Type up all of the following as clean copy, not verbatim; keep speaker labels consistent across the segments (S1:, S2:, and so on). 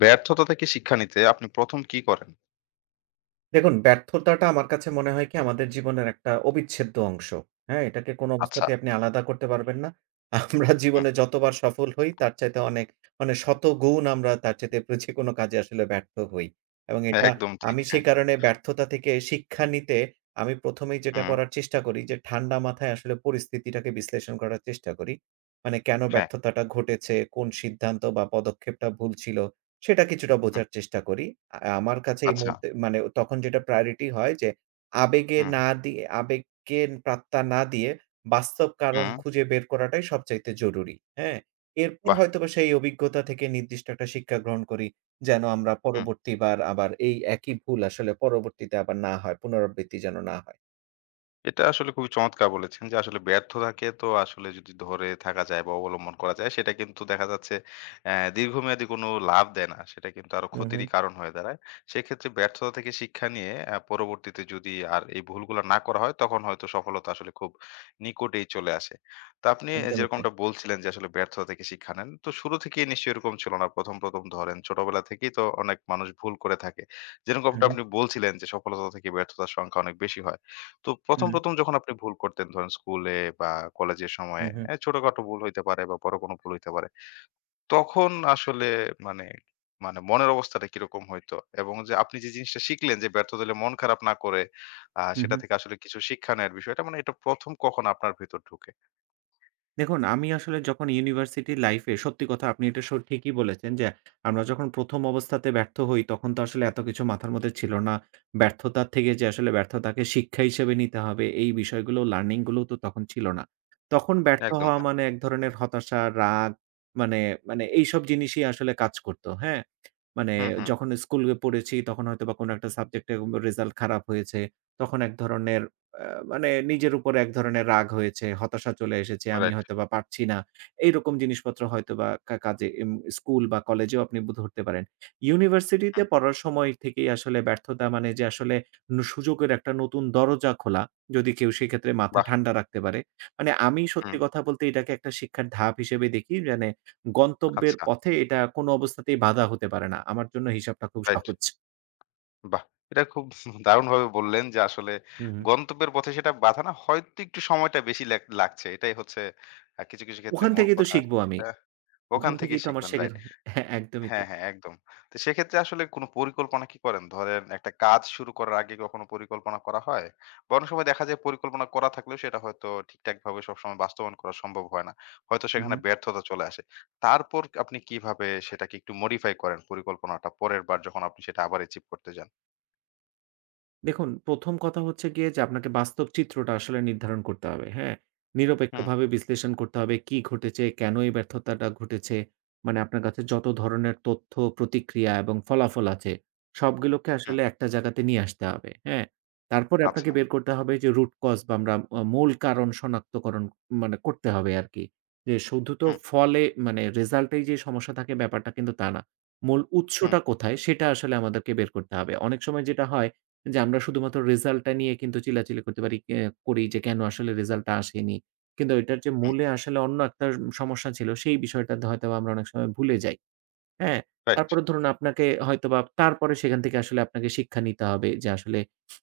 S1: ব্যর্থতা থেকে শিক্ষা নিতে আপনি ১ম কি করেন?
S2: দেখুন, ব্যর্থতাটা আমার কাছে মনে হয় কি আমাদের জীবনের একটা অবিচ্ছেদ্য অংশ। হ্যাঁ? এটাকে কোনো
S1: আচ্ছা।
S2: অবস্থাতেই আপনি আলাদা করতে পারবেন না। আমরা
S1: হুম,
S2: জীবনে যতবার সফল হই তার চাইতে অনেক মানে শতগুণ আমরা তার চাইতে যে কোনো কাজে আসলে ব্যর্থ হই। এবং
S1: হ্যাঁ,
S2: এটা
S1: একদম ঠিক।
S2: আমি সে
S1: হ্যাঁ।
S2: কারণে ব্যর্থতা থেকে শিক্ষা নিতে আমি ১ম এই যেটা
S1: হুম,
S2: করার চেষ্টা করি যে ঠান্ডা মাথায় আসলে পরিস্থিতিটাকে বিশ্লেষণ করার চেষ্টা করি। মানে কেন
S1: হ্যাঁ,
S2: ব্যর্থতাটা ঘটেছে? কোন সিদ্ধান্ত বা পদক্ষেপটা ভুল ছিল? সেটা কিছুটা
S1: হুম,
S2: বোঝার চেষ্টা করি। আমার কাছে এই
S1: আচ্ছা।
S2: মুহূর্তে মানে তখন যেটা প্রায়োরিটি হয় যে আবেগে
S1: হুম,
S2: না দিয়ে আবেগকে পাত্তা না দিয়ে বাস্তব কারণ
S1: হুম,
S2: খুঁজে বের করাটাই সবচাইতে জরুরি। হ্যাঁ? এরপর
S1: বাহ!
S2: হয়তোবা সেই অভিজ্ঞতা থেকে নির্দিষ্ট একটা শিক্ষা গ্রহণ করি। যেন আমরা
S1: হুম।
S2: পরবর্তীবার আবার এই একই ভুল আসলে পরবর্তীতে আবার না হয়। পুনরাবৃত্তি যেন না হয়।
S1: এটা আসলে খুবই চমৎকার বলেছেন যে আসলে ব্যর্থতাকে তো আসলে যদি ধরে থাকা যায় বা অবলম্বন করা যায় সেটা কিন্তু দেখা যাচ্ছে দীর্ঘমেয়াদী কোনো লাভ দেয় না, সেটা কিন্তু আরো
S2: হু, হু।
S1: ক্ষতিরই কারণ হয়ে দাঁড়ায়। সেক্ষেত্রে ব্যর্থতা থেকে শিক্ষা নিয়ে পরবর্তীতে যদি আর এই ভুলগুলো না করা হয় তখন হয়তো সফলতা আসলে খুব নিকটেই চলে আসে। তো আপনি
S2: একদমই তাই।
S1: যেরকমটা বলছিলেন যে আসলে ব্যর্থতা থেকে শিক্ষা নেন, তো শুরু থেকেই নিশ্চয়ই এরকম ছিল না, প্রথম প্রথম ধরেন ছোটবেলা থেকেই তো অনেক মানুষ ভুল করে থাকে।
S2: হু,
S1: যেরকমটা
S2: হু,
S1: আপনি বলছিলেন যে সফলতা থেকে ব্যর্থতার সংখ্যা অনেক বেশি হয়, তো ১ম যখন আপনি ভুল করতেন ধরেন স্কুলে বা কলেজের
S2: হু,
S1: সময়ে,
S2: হু,
S1: এ ছোটখাটো ভুল হইতে পারে বা বড় কোনো ভুল হইতে পারে। তখন আসলে মানে মানে মনের অবস্থাটা কিরকম হইতো? এবং যে আপনি যে জিনিসটা শিখলেন যে ব্যর্থতা হলে মন খারাপ না করে
S2: হু,
S1: সেটা
S2: হু।
S1: থেকে আসলে কিছু শিক্ষা নেয়ার বিষয়টা, মানে এটা ১ম কখন আপনার ভেতর ঢুকে?
S2: দেখুন, আমি আসলে যখন ইউনিভার্সিটি লাইফে সত্যি কথা আপনি এটা ঠিকই বলেছেন যে, আমরা যখন ১ম অবস্থাতে ব্যর্থ হই, তখন তো আসলে এত কিছু মাথার মধ্যে ছিল না। ব্যর্থতা থেকে যে আসলে ব্যর্থতাকে শিক্ষা হিসেবে নিতে হবে, এই বিষয়গুলো লার্নিং গুলোও তো তখন ছিল না। তখন ব্যর্থ
S1: একদম,
S2: হওয়া
S1: হ্যাঁ।
S2: মানে এক ধরনের হতাশা, রাগ মানে, মানে এইসব জিনিসই আসলে কাজ করত। হ্যাঁ? মানে
S1: হুম, হুম।
S2: যখন স্কুলে পড়েছি, তখন হয়তোবা কোনো একটা সাবজেক্টে রেজাল্ট খারাপ হয়েছে। তখন এক ধরনের আ মানে নিজের উপর এক ধরনের রাগ হয়েছে, হতাশা চলে এসেছে, আমি
S1: রাইট।
S2: হয়তোবা পারছি না। এইরকম জিনিসপত্র হয়তোবা কাজে স্কুল বা কলেজেও আপনি ধরতে পারেন। ইউনিভার্সিটিতে
S1: হুম।
S2: পড়ার সময় থেকেই আসলে ব্যর্থতা মানে যে আসলে সুযোগের একটা নতুন দরজা খোলা, যদি কেউ সেক্ষেত্রে মাথা
S1: বাহ!
S2: ঠান্ডা রাখতে পারে। মানে আমি সত্যি
S1: হুম।
S2: কথা বলতে এটাকে একটা শিক্ষার ধাপ হিসেবে দেখি। মানে গন্তব্যের
S1: আচ্ছা।
S2: পথে এটা কোনো অবস্থাতেই বাধা হতে পারে না। আমার জন্য হিসাবটা খুব
S1: রাইট।
S2: সহজ।
S1: বাহ! এটা খুব দারুণভাবে বললেন যে আসলে
S2: হুম, হুম।
S1: গন্তব্যের পথে সেটা বাধা না, হয়তো একটু সময়টা বেশি লাগছে। এটাই হচ্ছে কিছু, কিছু ক্ষেত্রে
S2: ওখান
S1: মূল
S2: থেকেই তো
S1: কথা
S2: শিখবো
S1: আরকি।
S2: আমি।
S1: এটা ওখান
S2: ওখান থেকেই
S1: থেকেই
S2: তো আমার
S1: শিখবেন,
S2: শেখার
S1: রাইট।
S2: হ্যাঁ, একদমই
S1: হ্যাঁ,
S2: তাই।
S1: হ্যাঁ, একদম। তো সেক্ষেত্রে আসলে কোনো পরিকল্পনা কি করেন? ধরেন একটা কাজ শুরু করার আগে কখনো পরিকল্পনা করা হয়? বা অনেক সময় দেখা যায় পরিকল্পনা করা থাকলেও সেটা হয়তো ঠিকঠাকভাবে সবসময় বাস্তবায়ন করা সম্ভব হয় না। হয়তো
S2: হুম,
S1: সেখানে
S2: হুম।
S1: ব্যর্থতা চলে আসে। তারপর আপনি কিভাবে সেটাকে একটু মডিফাই করেন পরিকল্পনাটা পরের বার যখন আপনি সেটা আবার অ্যাচিভ করতে যান?
S2: দেখুন ১ম কথা হচ্ছে গিয়ে যে আপনাকে বাস্তব চিত্রটা আসলে নির্ধারণ করতে হবে, হ্যাঁ?
S1: হুম,
S2: নিরপেক্ষভাবে বিশ্লেষণ করতে হবে কি ঘটেছে, কেন এই ব্যর্থতাটা ঘটেছে। মানে আপনার কাছে যত ধরনের তথ্য, প্রতিক্রিয়া এবং ফলাফল আছে সবগুলোকে
S1: হুম।
S2: আসলে একটা জায়গাতে নিয়ে আসতে হবে, হ্যাঁ? তারপরে
S1: আচ্ছা।
S2: আপনাকে বের করতে হবে যে রুট কজ বা আমরা মূল কারণ শনাক্তকরণ মানে করতে হবে আরকি। যে শুধু তো
S1: হুম,
S2: ফলে মানে রেজাল্টেই যে সমস্যা থাকে ব্যাপারটা কিন্তু তা না। মূল
S1: হুম,
S2: উৎসটা কোথায় সেটা আসলে আমাদেরকে বের করতে হবে। অনেক সময় যেটা হয় যে আমরা শুধুমাত্র রেজাল্টটা নিয়ে কিন্তু চিল্লাচিল্লি করতে পারি করি যে কেন আসলে রেজাল্টটা আসেনি। কিন্তু এটার যে
S1: হুম।
S2: মূলে আসলে অন্য একটা সমস্যা ছিল সেই বিষয়টাতে হয়তোবা আমরা অনেক সময় ভুলে যাই। হ্যাঁ,
S1: রাইট।
S2: তারপরে ধরুন আপনাকে হয়তোবা তারপরে সেখান থেকে আসলে আপনাকে শিক্ষা নিতে হবে যে আসলে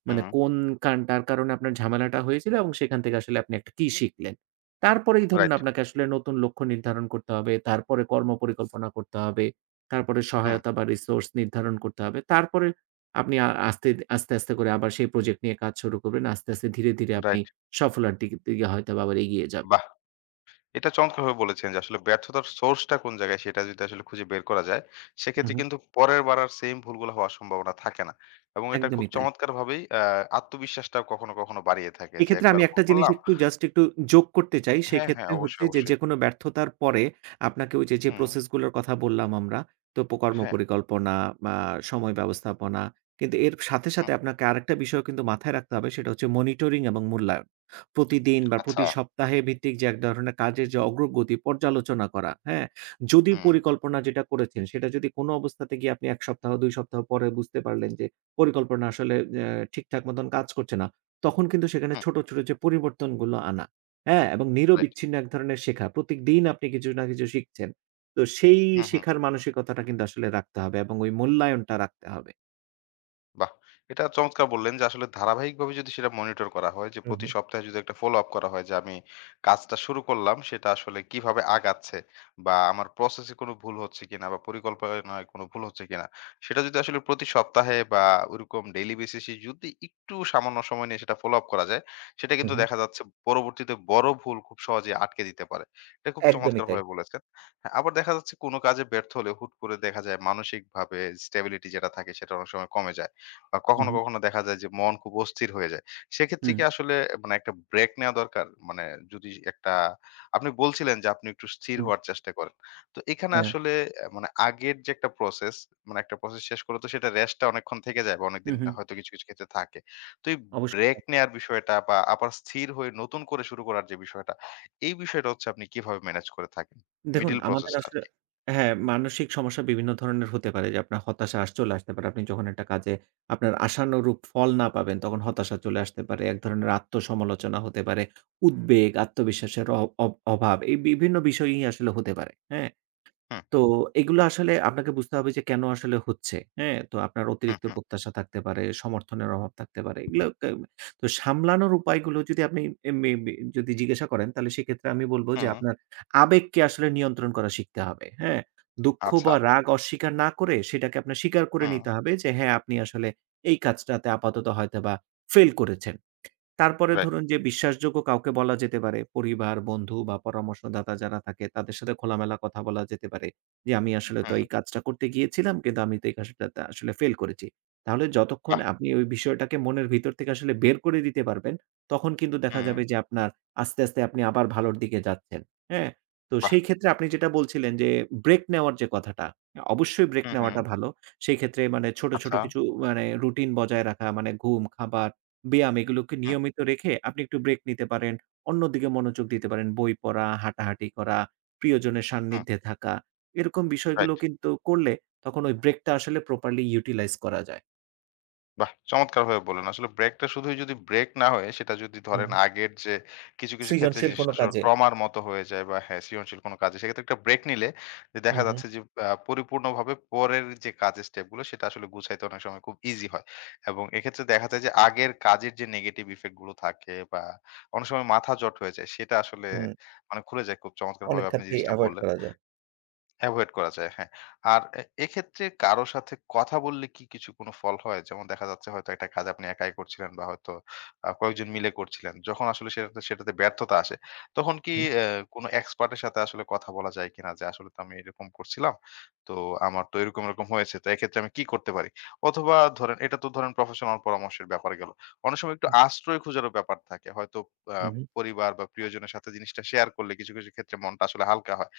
S2: মানে
S1: হুম,
S2: কোন কারণটার কারণে আপনার ঝামেলাটা হয়েছিল এবং সেখান থেকে আসলে আপনি একটা কি শিখলেন। তারপরেই ধরুন
S1: রাইট।
S2: আপনাকে আসলে নতুন লক্ষ্য নির্ধারণ করতে হবে। তারপরে কর্ম পরিকল্পনা করতে হবে। তারপরে
S1: হুম,
S2: সহায়তা বা রিসোর্স নির্ধারণ করতে হবে। তারপরে আপনি আস্তে, আস্তে, আস্তে করে আবার সেই প্রজেক্ট নিয়ে কাজ শুরু করবেন। আস্তে, আস্তে ধীরে, ধীরে আপনি
S1: রাইট।
S2: সফলতার দিকে দিকে হয়তোবা আবার এগিয়ে যাবেন।
S1: বাহ! এটা চমৎকারভাবে বলেছেন যে আসলে ব্যর্থতার সোর্সটা কোন জায়গায় সেটা যদি আসলে খুঁজে বের করা যায়,
S2: হুম,
S1: সেক্ষেত্রে
S2: হুম।
S1: কিন্তু পরের বার আর সেইম ভুলগুলো হওয়ার সম্ভাবনা থাকে না। এবং এটা খুব
S2: একদমই তাই।
S1: চমৎকারভাবেই আত্মবিশ্বাসটাও কখনো, কখনো বাড়িয়ে থাকে যে
S2: এক্ষেত্রে
S1: একবার
S2: আমি
S1: ভুল
S2: একটা জিনিস
S1: করলাম।
S2: একটু জাস্ট একটু যোগ করতে চাই।
S1: হ্যাঁ, হ্যাঁ,
S2: সেক্ষেত্রে
S1: অবশ্যই,
S2: হচ্ছে যে,
S1: অবশ্যই।
S2: যেকোনো ব্যর্থতার পরে আপনাকে ওই যে, যে
S1: হুম,
S2: প্রসেস গুলোর কথা বললাম আমরা, তো কর্ম
S1: হ্যাঁ,
S2: পরিকল্পনা বা সময় ব্যবস্থাপনা। কিন্তু এর সাথে,
S1: হুম,
S2: সাথে আপনাকে আরেকটা বিষয় কিন্তু মাথায় রাখতে হবে সেটা হচ্ছে মনিটরিং এবং মূল্যায়ন। প্রতিদিন বা
S1: আচ্ছা।
S2: প্রতি সপ্তাহে ভিত্তিক যে এক ধরনের কাজের যে অগ্রগতি পর্যালোচনা করা, হ্যাঁ? যদি
S1: হুম,
S2: পরিকল্পনা যেটা করেছেন সেটা যদি কোনো অবস্থাতে গিয়ে আপনি ১ সপ্তাহ ২ সপ্তাহ পরে বুঝতে পারলেন যে পরিকল্পনা আসলে ঠিকঠাক মতন কাজ করছে না। তখন কিন্তু সেখানে
S1: হুম,
S2: ছোট, ছোট যে পরিবর্তনগুলো আনা, হ্যাঁ? এবং
S1: রাইট।
S2: নিরবিচ্ছিন্ন এক ধরনের শেখা। প্রত্যেকদিন আপনি কিছু না কিছু শিখছেন। তো সেই
S1: হুম, হুম।
S2: শেখার মানসিকতাটা কিন্তু আসলে রাখতে হবে এবং ওই মূল্যায়নটা রাখতে হবে।
S1: বাহ! এটা চমৎকার বললেন যে আসলে ধারাবাহিকভাবে যদি সেটা মনিটর করা হয়, যে
S2: হু,
S1: প্রতি
S2: হু,
S1: সপ্তাহে যদি একটা ফলো আপ করা হয় যে আমি কাজটা শুরু করলাম সেটা আসলে কিভাবে আগাচ্ছে, বা আমার প্রসেসে কোনো ভুল হচ্ছে কিনা বা পরিকল্পনায় কোনো ভুল হচ্ছে কিনা, সেটা যদি আসলে প্রতি সপ্তাহে বা ওইরকম ডেইলি বেসিসে যদি একটু সামান্য সময় নিয়ে সেটা ফলো আপ করা যায় সেটা
S2: হু,
S1: কিন্তু
S2: হু।
S1: দেখা যাচ্ছে পরবর্তীতে বড় ভুল খুব সহজে আটকে দিতে পারে। এটা খুব
S2: একদমই তাই।
S1: চমৎকারভাবে বলেছেন। হ্যাঁ, আবার দেখা যাচ্ছে কোনো কাজে ব্যর্থ হলে হুট করে দেখা যায় মানসিকভাবে স্টেবিলিটি যেটা থাকে সেটা অনেক সময় কমে যায়।
S2: হু,
S1: কখনো,
S2: হু,
S1: কখনো দেখা যায় যে মন খুব অস্থির হয়ে যায়। সেক্ষেত্রে
S2: হু,
S1: কি আসলে মানে একটা ব্রেক নেয়া দরকার? মানে যদি একটা, আপনি বলছিলেন যে আপনি একটু স্থির
S2: হু,
S1: হওয়ার চেষ্টা করেন। তো এখানে
S2: হ্যাঁ,
S1: আসলে মানে আগের যে একটা প্রসেস, মানে একটা প্রসেস শেষ করে তো সেটা রেস্টটা অনেকক্ষণ থেকে যায় বা
S2: হু,
S1: অনেকদিন
S2: হু,
S1: হয়তো কিছু, কিছু ক্ষেত্রে থাকে। তো এই ব্রেক
S2: অবশ্যই।
S1: নেয়ার বিষয়টা, বা আবার স্থির হয়ে নতুন করে শুরু করার যে বিষয়টা, এই বিষয়টা হচ্ছে আপনি কিভাবে ম্যানেজ করে থাকেন?
S2: দেখুন,
S1: মিডল
S2: আমাদের
S1: প্রসেসটা
S2: আসলে
S1: আরকি।
S2: হ্যাঁ, মানসিক সমস্যা বিভিন্ন ধরনের হতে পারে যে আপনার হতাশা চলে আসতে পারে। আপনি যখন একটা কাজে আপনার আশানুরূপ ফল না পাবেন তখন হতাশা চলে আসতে পারে। এক ধরনের আত্মসমালোচনা হতে পারে। উদ্বেগ, আত্মবিশ্বাসের অ অব অভাব এই বিভিন্ন বিষয়ই আসলে হতে পারে। হ্যাঁ?
S1: হুম,
S2: তো এগুলো আসলে আপনাকে বুঝতে হবে যে কেন আসলে হচ্ছে, হ্যাঁ? তো আপনার
S1: হুম,
S2: অতিরিক্ত
S1: হুম,
S2: প্রত্যাশা থাকতে পারে, সমর্থনের অভাব থাকতে পারে। এগুলো তো সামলানোর উপায়গুলো যদি আপনি এ মে বে যদি জিজ্ঞাসা করেন তাহলে সেক্ষেত্রে আমি বলব যে
S1: হুম।
S2: আপনার আবেগকে আসলে নিয়ন্ত্রণ করা শিখতে হবে, হ্যাঁ? দুঃখ
S1: আচ্ছা।
S2: বা রাগ অস্বীকার না করে সেটাকে আপনার স্বীকার করে
S1: হুম,
S2: নিতে হবে যে হ্যাঁ, আপনি আসলে এই কাজটাতে আপাতত হয়তোবা ফেইল করেছেন। তারপরে
S1: রাইট।
S2: ধরুন যে বিশ্বাসযোগ্য কাউকে বলা যেতে পারে। পরিবার, বন্ধু বা পরামর্শদাতা যারা থাকে তাদের সাথে খোলামেলা কথা বলা যেতে পারে। যে আমি আসলে তো
S1: হুম,
S2: এই কাজটা করতে গিয়েছিলাম কিন্তু আমি তো এই কাজটাতে আসলে ফেল করেছি। তাহলে যতক্ষণ
S1: বাহ!
S2: আপনি ওই বিষয়টাকে মনের ভিতর থেকে আসলে বের করে দিতে পারবেন, তখন কিন্তু দেখা
S1: হুম,
S2: যাবে যে আপনার আস্তে, আস্তে আপনি আবার ভালোর দিকে যাচ্ছেন। হ্যাঁ? তো
S1: বাহ!
S2: সেই ক্ষেত্রে আপনি যেটা বলছিলেন যে ব্রেক নেওয়ার যে কথাটা, অবশ্যই ব্রেক
S1: হুম, হুম।
S2: নেওয়াটা ভালো। সেই ক্ষেত্রে মানে ছোট, ছোট
S1: আচ্ছা।
S2: কিছু মানে রুটিন বজায় রাখা মানে ঘুম, খাবার ব্যায়াম এগুলোকে
S1: হুম,
S2: নিয়মিত রেখে আপনি একটু ব্রেক নিতে পারেন। অন্যদিকে মনোযোগ দিতে পারেন। বই পড়া, হাঁটাহাঁটি করা, প্রিয়জনের
S1: হুম।
S2: সান্নিধ্যে থাকা। এরকম
S1: রাইট।
S2: বিষয়গুলো কিন্তু করলে তখন ওই ব্রেকটা আসলে প্রপারলি ইউটিলাইজ করা যায়।
S1: বাহ! চমৎকারভাবে বললেন। আসলে ব্রেকটা শুধুই যদি ব্রেক না হয়ে সেটা যদি
S2: হুম,
S1: ধরেন আগের যে কিছু, কিছু ক্ষেত্রে
S2: সৃজনশীল
S1: জিনিসটা
S2: কোনো
S1: আসলে
S2: কাজে।
S1: ট্রমার মতো হয়ে যায়, বা হ্যাঁ, সৃজনশীল কোনো কাজে সেক্ষেত্রে একটা ব্রেক নিলে যে
S2: হুম,
S1: দেখা
S2: হুম,
S1: যাচ্ছে যে পরিপূর্ণভাবে পরের যে কাজের স্টেপগুলো সেটা আসলে গুছাইতে অনেক সময় খুব ইজি হয়। এবং এক্ষেত্রে দেখা যায় যে আগের কাজের যে নেগেটিভ ইফেক্ট গুলো থাকে বা অনেক সময় মাথা জট হয়ে যায় সেটা আসলে
S2: হুম।
S1: মানে খুলে যায়, খুব চমৎকারভাবে
S2: অনেক
S1: আপনি
S2: ক্ষেত্রেই
S1: জিনিসটা
S2: এভয়েড
S1: বললেন।
S2: করা যায়।
S1: এভয়েড করা যায়, হ্যাঁ। আর এক্ষেত্রে কারো সাথে কথা বললে কি কিছু কোনো ফল হয়? যেমন দেখা যাচ্ছে হয়তো একটা কাজ আপনি একাই করছিলেন বা হয়তো কয়েকজন মিলে করছিলেন। যখন আসলে সেটাতে সেটাতে ব্যর্থতা আসে, তখন কি
S2: হুম,
S1: কোনো এক্সপার্ট এর সাথে আসলে কথা বলা যায় কিনা? যে আসলে তো আমি এরকম করছিলাম। তো আমার তো এরকম হয়েছে। তো এক্ষেত্রে আমি কি করতে পারি? অথবা ধরেন এটা তো ধরেন প্রফেশনাল পরামর্শের ব্যাপার গেল। অনেক সময় একটু আশ্রয় খোঁজারও ব্যাপার থাকে। হয়তো আ
S2: হুম, হুম।
S1: পরিবার বা প্রিয়জনের সাথে জিনিসটা শেয়ার করলে কিছু, কিছু ক্ষেত্রে মনটা আসলে হালকা হয়।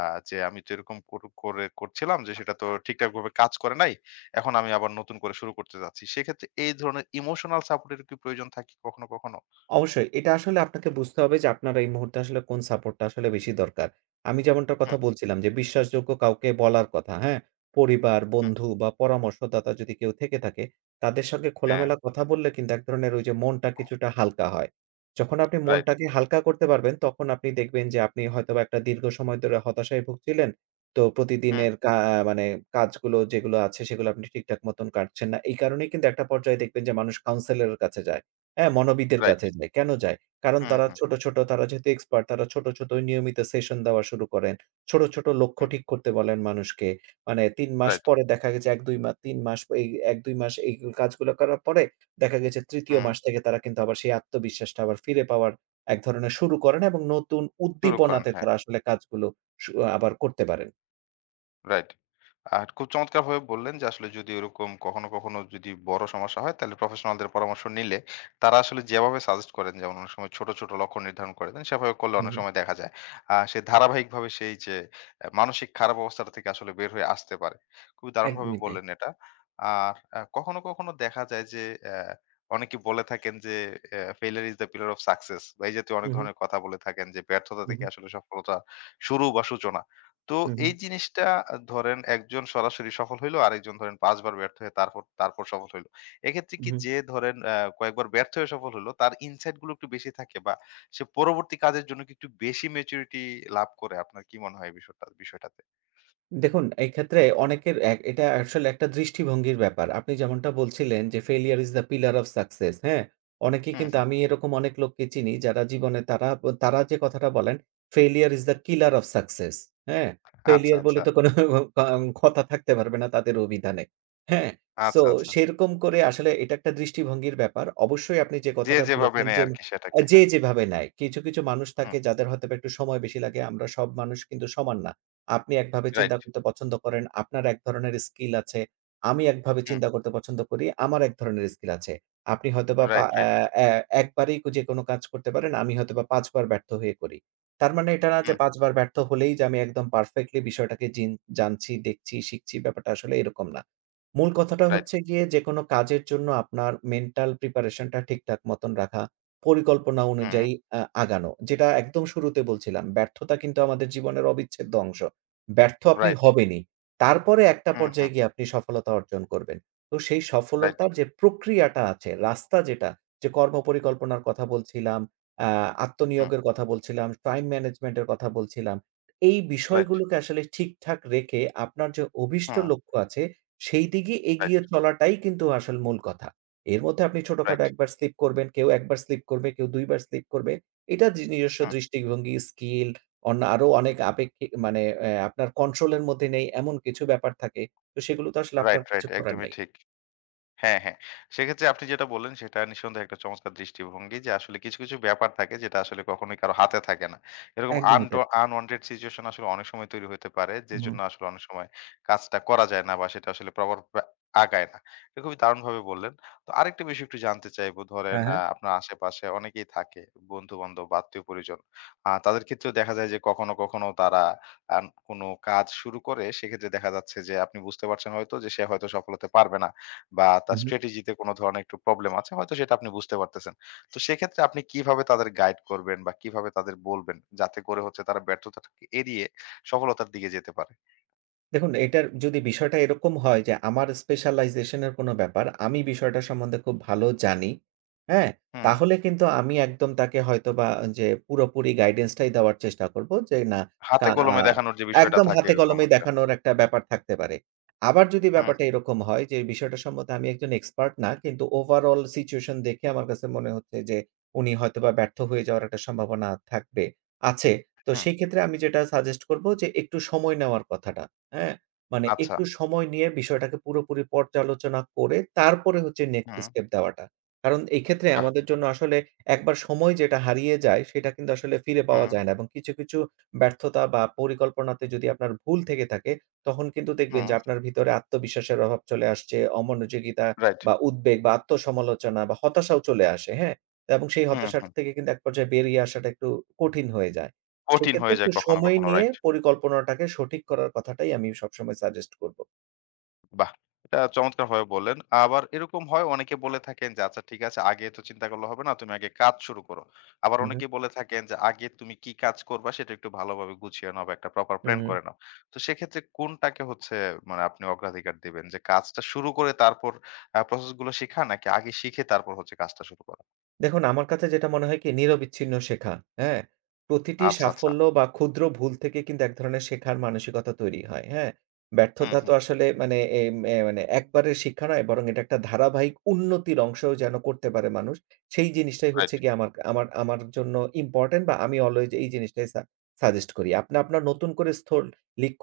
S1: আ যে আমি তো এরকম করে করছিলাম যে সেটা তো ঠিকঠাকভাবে কাজ করে নাই। এখন আমি আবার নতুন করে শুরু করতে যাচ্ছি। সেক্ষেত্রে এই ধরনের ইমোশনাল সাপোর্ট এর কি প্রয়োজন থাকে কখনো, কখনো?
S2: অবশ্যই। এটা আসলে আপনাকে বুঝতে হবে যে আপনার এই মুহূর্তে আসলে কোন সাপোর্টটা আসলে বেশি দরকার। আমি যেমনটার কথা
S1: হুম,
S2: বলছিলাম যে বিশ্বাসযোগ্য কাউকে বলার কথা, হ্যাঁ? পরিবার,
S1: হুম।
S2: বন্ধু বা পরামর্শদাতা যদি কেউ থেকে থাকে, তাদের সঙ্গে
S1: হ্যাঁ,
S2: খোলামেলা কথা বললে কিন্তু এক ধরনের ওই যে মনটা কিছুটা হালকা হয়। যখন আপনি
S1: রাইট।
S2: মনটাকে হালকা করতে পারবেন তখন আপনি দেখবেন যে আপনি হয়তোবা একটা দীর্ঘ সময় ধরে হতাশায় ভুগছিলেন। তো
S1: হুম,
S2: প্রতিদিনের মানে কাজগুলো যেগুলো আছে সেগুলো আপনি ঠিকঠাক মতন কাটছেন না। এই কারণেই কিন্তু একটা পর্যায়ে দেখবেন যে মানুষ কাউন্সেলর এর কাছে যায়। হ্যাঁ, মনোবিদের
S1: রাইট।
S2: কাছে যায়। কেন যায়? কারণ
S1: হুম,
S2: তারা
S1: হুম,
S2: ছোট, হুম। ছোট তারা যেহেতু এক্সপার্ট তারা ছোট, ছোট নিয়মিত সেশন দেওয়া শুরু করেন। ছোট, ছোট লক্ষ্য
S1: হুম,
S2: ঠিক করতে বলেন মানুষকে। মানে ৩ মাস
S1: রাইট।
S2: পরে দেখা গেছে ১-২ ৩ মাস এই ১-২ মাস এই কাজগুলো করার পরে দেখা গেছে ৩য়
S1: হুম,
S2: মাস থেকে তারা কিন্তু আবার সেই আত্মবিশ্বাসটা আবার ফিরে পাওয়ার এক ধরনের শুরু করেন এবং নতুন
S1: শুরু করেন।
S2: উদ্দীপনাতে
S1: হ্যাঁ,
S2: তারা আসলে কাজগুলো সু আবার করতে পারেন।
S1: রাইট। আর খুব চমৎকারভাবে বললেন যে আসলে যদি ওরকম কখনো কখনো যদি বড় সমস্যা হয় তাহলে প্রফেশনালদের পরামর্শ নিলে তারা আসলে যেভাবে সাজেস্ট করেন, যেমন অনেক সময় ছোট ছোট লক্ষ্য নির্ধারণ করে দেন, সেভাবে করলে
S2: হুম,
S1: অনেক
S2: হুম।
S1: সময় দেখা যায় সে ধারাবাহিকভাবে সেই যে মানসিক খারাপ অবস্থাটা থেকে আসলে বের হয়ে আসতে পারে। খুবই দারুণভাবে
S2: একদমই তাই।
S1: বললেন এটা। আর কখনো কখনো দেখা যায় যে আহ, অনেকে বলে থাকেন যে failure is the pillar of success, বা এই জাতীয় অনেক
S2: হুম, হুম,
S1: ধরনের কথা বলে থাকেন যে ব্যর্থতা
S2: হুম,
S1: থেকে
S2: হুম,
S1: আসলে সফলতা শুরু বা সূচনা। তো
S2: হুম,
S1: এই
S2: হুম।
S1: জিনিসটা, ধরেন একজন সরাসরি সফল হইলো, আরেকজন ধরেন ৫ বার ব্যর্থ হয়ে তারপর তারপর সফল হইলো। এক্ষেত্রে কি
S2: হুম।
S1: যে ধরেন কয়েকবার ব্যর্থ হয়ে সফল হলো, তার ইনসাইট গুলো একটু বেশি থাকে, বা সে পরবর্তী কাজের জন্য কি একটু বেশি ম্যাচুরিটি লাভ করে? আপনার কি মনে হয় এই বিষয়টাতে?
S2: দেখুন, এক্ষেত্রে অনেকের এক এটা আসলে একটা দৃষ্টিভঙ্গির ব্যাপার। আপনি যেমনটা বলছিলেন যে, "Failure is the pillar of success" হ্যাঁ? অনেকেই
S1: হুম,
S2: কিন্তু
S1: হুম।
S2: আমি এরকম অনেক লোককে চিনি যারা জীবনে তারা যে কথাটা বলেন, "Failure is the killer of success" হ্যাঁ?
S1: আচ্ছা,
S2: ফেইলিউর
S1: আচ্ছা,
S2: বলে তো কোনো কথা থাকতে পারবে না তাদের অভিধানে। হ্যাঁ? সো
S1: আচ্ছা, আচ্ছা।
S2: সেরকম করে আসলে এটা একটা দৃষ্টিভঙ্গির ব্যাপার। অবশ্যই আপনি যে
S1: যে
S2: কথাটা
S1: যেভাবে
S2: বলেছেন
S1: নেয়
S2: যে,
S1: আরকি সেটাকে।
S2: যে
S1: হ্যাঁ।
S2: যেভাবে নেয়। কিছু, কিছু মানুষ
S1: হুম।
S2: থাকে যাদের হয়তোবা একটু সময় বেশি লাগে। আমরা সব মানুষ কিন্তু সমান না। আপনি একভাবে
S1: রাইট।
S2: চিন্তা করতে পছন্দ করেন, আপনার এক ধরনের স্কিল আছে। আমি একভাবে
S1: হুম।
S2: চিন্তা করতে পছন্দ করি, আমার এক ধরনের স্কিল আছে। আপনি হয়তোবা পা
S1: রাইট,
S2: অ্যা
S1: রাইট।
S2: অ্যা একবারেই যেকোনো কাজ করতে পারেন, আমি হয়তোবা ৫ বার ব্যর্থ হয়ে করি। তার মানে এটা না যে
S1: হুম, হুম।
S2: ৫ বার ব্যর্থ হলেই যে আমি একদম পারফেক্টলি বিষয়টাকে জানছি, দেখছি, শিখছি ব্যাপারটা আসলে এরকম না। মূল কথাটা
S1: রাইট।
S2: হচ্ছে গিয়ে যেকোনো কাজের জন্য আপনার মেন্টাল প্রিপারেশন টা ঠিকঠাক মতন রাখা, পরিকল্পনা
S1: হুম।
S2: অনুযায়ী আগানো। যেটা একদম শুরুতে বলছিলাম, ব্যর্থতা কিন্তু আমাদের জীবনের অবিচ্ছেদ্য অংশ। ব্যর্থ আপনি
S1: রাইট।
S2: হবেনই। তারপরে একটা
S1: হুম, হুম।
S2: পর্যায়ে গিয়ে আপনি সফলতা অর্জন করবেন। তো সেই
S1: রাইট।
S2: সফলতার যে প্রক্রিয়াটা আছে, রাস্তা যেটা, যে কর্মপরিকল্পনার কথা বলছিলাম, আ
S1: হুম।
S2: আত্মনিয়োগের কথা বলছিলাম, টাইম ম্যানেজমেন্টের কথা বলছিলাম। এই
S1: রাইট।
S2: বিষয়গুলোকে আসলে ঠিকঠাক রেখে আপনার যে অভীষ্ট
S1: হুম।
S2: লক্ষ্য আছে, সেই দিকে
S1: রাইট,
S2: এগিয়ে চলাটাই কিন্তু আসল মূল কথা। এর মধ্যে আপনি ছোটখাটো
S1: রাইট।
S2: একবার স্লিপ করবেন, কেউ একবার স্লিপ করবে, কেউ ২ বার স্লিপ করবে। এটা নিজস্ব
S1: হুম।
S2: দৃষ্টিভঙ্গি, স্কিল অন্য আরো অনেক আপেক্ষিক মানে আপনার কন্ট্রোল এর মধ্যে নেই এমন কিছু ব্যাপার থাকে। তো সেগুলো তো আসলে আপনার
S1: রাইট, রাইট।
S2: কিছু করার
S1: একদমই
S2: নেই।
S1: ঠিক। হ্যাঁ, হ্যাঁ। সেক্ষেত্রে আপনি যেটা বললেন সেটা নিঃসন্দেহে একটা চমৎকার দৃষ্টিভঙ্গি যে আসলে কিছু, কিছু ব্যাপার থাকে যেটা আসলে কখনোই কারো হাতে থাকে না। এরকম
S2: একদমই তাই।
S1: আনওয়ান্টেড সিচুয়েশন আসলে অনেক সময় তৈরি হইতে পারে।
S2: হুম।
S1: যেজন্য আসলে অনেক সময় কাজটা করা যায় না বা সেটা আসলে প্রপার ভাবে আগায় না। এটা খুবই দারুণভাবে বললেন। তো আরেকটা বিষয় একটু জানতে চাইবো, ধরেন
S2: হ্যাঁ, হ্যাঁ।
S1: আপনার আশেপাশে অনেকেই থাকে বন্ধু-বান্ধব বা আত্মীয়-পরিজন। তাদের ক্ষেত্রেও দেখা যায় যে কখনো, কখনো তারা কোনো কাজ শুরু করে সেক্ষেত্রে দেখা যাচ্ছে যে আপনি বুঝতে পারছেন হয়তো যে সে হয়তো সফল হতে পারবে না। বা তার স্ট্র্যাটেজিতে কোনো ধরনের একটু প্রবলেম আছে, হয়তো সেটা আপনি বুঝতে পারতেছেন। তো সেক্ষেত্রে আপনি কিভাবে তাদের গাইড করবেন বা কিভাবে তাদের বলবেন, যাতে করে হচ্ছে তারা ব্যর্থতাটাকে এড়িয়ে সফলতার দিকে যেতে পারে?
S2: দেখুন, এটার যদি বিষয়টা এরকম হয় যে আমার স্পেশালাইজেশন এর কোনো ব্যাপার, আমি বিষয়টা সম্বন্ধে খুব ভালো জানি, হ্যাঁ?
S1: হুম,
S2: তাহলে কিন্তু আমি একদম তাকে হয়তোবা যে পুরোপুরি গাইডেন্স টাই দেওয়ার চেষ্টা করব যে না
S1: হাতে
S2: কা আ
S1: কলমে দেখানোর যে বিষয়টা
S2: একদম
S1: থাকে
S2: হাতে
S1: এরকম
S2: কলমে
S1: একটা।
S2: দেখানোর একটা ব্যাপার থাকতে পারে। আবার যদি
S1: হুম,
S2: ব্যাপারটা এরকম হয় যে বিষয়টা সম্বন্ধে আমি একজন এক্সপার্ট না কিন্তু ওভারঅল সিচুয়েশন দেখে আমার কাছে মনে হচ্ছে যে উনি হয়তোবা ব্যর্থ হয়ে যাওয়ার একটা সম্ভাবনা থাকবে আছে। তো
S1: হুম,
S2: সেই ক্ষেত্রে আমি যেটা সাজেস্ট করব যে একটু সময় নেওয়ার কথাটা। হ্যাঁ? মানে
S1: আচ্ছা।
S2: একটু সময় নিয়ে বিষয়টাকে পুরোপুরি পর্যালোচনা করে তারপরে হচ্ছে নেক্সট
S1: হুম,
S2: স্টেপ দেওয়াটা। কারণ এই ক্ষেত্রে
S1: বাহ!
S2: আমাদের জন্য আসলে একবার সময় যেটা হারিয়ে যায় সেটা কিন্তু আসলে ফিরে পাওয়া
S1: হুম,
S2: যায় না এবং কিছু, কিছু ব্যর্থতা বা পরিকল্পনাতে যদি আপনার ভুল থেকে থাকে তখন কিন্তু দেখবেন
S1: হুম,
S2: যে আপনার ভিতরে আত্মবিশ্বাসের অভাব চলে আসছে, অমনোযোগিতা
S1: রাইট।
S2: বা উদ্বেগ বা আত্মসমালোচনা বা হতাশাও চলে আসে, হ্যাঁ? এবং সেই
S1: হুম, হুম।
S2: হতাশাটা থেকে কিন্তু এক পর্যায়ে বেরিয়ে আসাটা একটু কঠিন হয়ে যায়।
S1: কঠিন
S2: সেক্ষেত্রে
S1: হয়ে
S2: একটু
S1: যায় কখনো,
S2: সময়
S1: কখনো,
S2: নিয়ে
S1: রাইট।
S2: পরিকল্পনাটাকে সঠিক করার কথাটাই আমি সবসময় সাজেস্ট করব।
S1: বাহ! এটা চমৎকারভাবে বললেন। আবার এরকম হয়, অনেকে বলে থাকেন যে, "আচ্ছা ঠিক আছে আগে তো চিন্তা করলে হবে না। তুমি আগে কাজ শুরু করো।" আবার
S2: হু,
S1: অনেকেই বলে থাকেন যে, "আগে তুমি কি কাজ করবা সেটা একটু ভালোভাবে গুছিয়ে নাও বা একটা প্রপার
S2: হু,
S1: প্ল্যান
S2: হু।
S1: করে নাও।" তো সেক্ষেত্রে কোনটাকে হচ্ছে মানে আপনি অগ্রাধিকার দিবেন? যে কাজটা শুরু করে তারপর প্রসেস গুলো শিখা, নাকি আগে শিখে তারপর হচ্ছে কাজটা শুরু করা?
S2: দেখুন, আমার কাছে যেটা মনে হয় কি নিরবিচ্ছিন্ন শেখা, হ্যাঁ? প্রতিটি
S1: আচ্ছা, আচ্ছা।
S2: সাফল্য বা ক্ষুদ্র ভুল থেকে কিন্তু এক ধরনের শেখার মানসিকতা তৈরি হয়, হ্যাঁ?
S1: হুম,
S2: ব্যর্থতা তো
S1: হুম।
S2: আসলে মানে এম এ মানে একবারের শিক্ষা নয় বরং এটা একটা ধারাবাহিক উন্নতির অংশও যেন করতে পারে মানুষ। সেই জিনিসটাই
S1: রাইট।
S2: হচ্ছে গিয়ে আমার আমার আমার জন্য ইম্পোর্টেন্ট বা আমি অলওয়েজ এই জিনিসটাই সাজেস্ট করি। আপনি আপনার নতুন করে স্থল লিক্ষ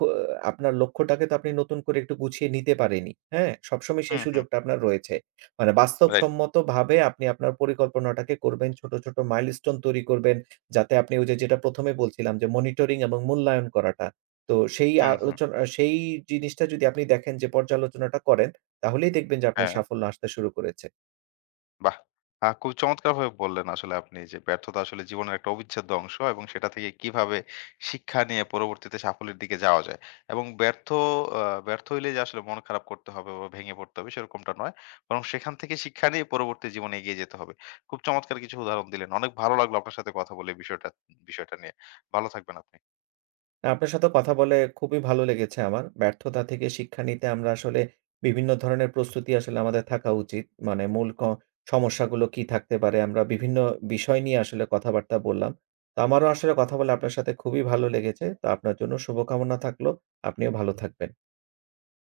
S2: আপনার লক্ষ্যটাকে তো আপনি নতুন করে একটু গুছিয়ে নিতে পারেনই, হ্যাঁ? সবসময় সেই
S1: হুম, হুম।
S2: সুযোগটা আপনার রয়েছে। মানে
S1: রাইট।
S2: বাস্তবসম্মতভাবে আপনি আপনার পরিকল্পনাটাকে করবেন। ছোট, ছোট মাইলস্টোন তৈরি করবেন। যাতে আপনি ওই যে যেটা ১ম এ বলছিলাম যে মনিটরিং এবং মূল্যায়ন করাটা। তো সেই
S1: হুম, হুম।
S2: আলোচনা সেই জিনিসটা যদি আপনি দেখেন যে পর্যালোচনাটা করেন, তাহলেই দেখবেন যে আপনার
S1: হ্যাঁ।
S2: সাফল্য আসতে শুরু করেছে।
S1: বাহ! খুব চমৎকারভাবে বললেন, আসলে আপনি যে ব্যর্থতা আসলে জীবনের একটা অবিচ্ছেদ্য অংশ এবং সেটা থেকে কিভাবে শিক্ষা নিয়ে পরবর্তীতে সাফল্যের দিকে যাওয়া যায়। এবং আ ব্যর্থ হইলে যে আসলে মন খারাপ করতে হবে বা ভেঙে পড়তে হবে সেরকমটা নয়। বরং সেখান থেকে শিক্ষা নিয়ে পরবর্তী জীবনে এগিয়ে যেতে হবে। খুব চমৎকার কিছু উদাহরণ দিলেন। অনেক ভালো লাগলো আপনার সাথে কথা বলে এই বিষয়টা বিষয়টা নিয়ে। ভালো থাকবেন আপনি।
S2: আপনার সাথে কথা বলে খুবই ভালো লেগেছে আমার। ব্যর্থতা থেকে শিক্ষা নিতে আমরা আসলে বিভিন্ন ধরনের প্রস্তুতি আসলে আমাদের থাকা উচিত। মানে মূল ক সমস্যাগুলো কি থাকতে পারে? আমরা বিভিন্ন বিষয় নিয়ে আসলে কথাবার্তা বললাম। তো আমারও আসলে কথা বলে আপনার সাথে খুবই ভালো লেগেছে। তো আপনার জন্য শুভকামনা থাকলো। আপনিও ভালো থাকবেন।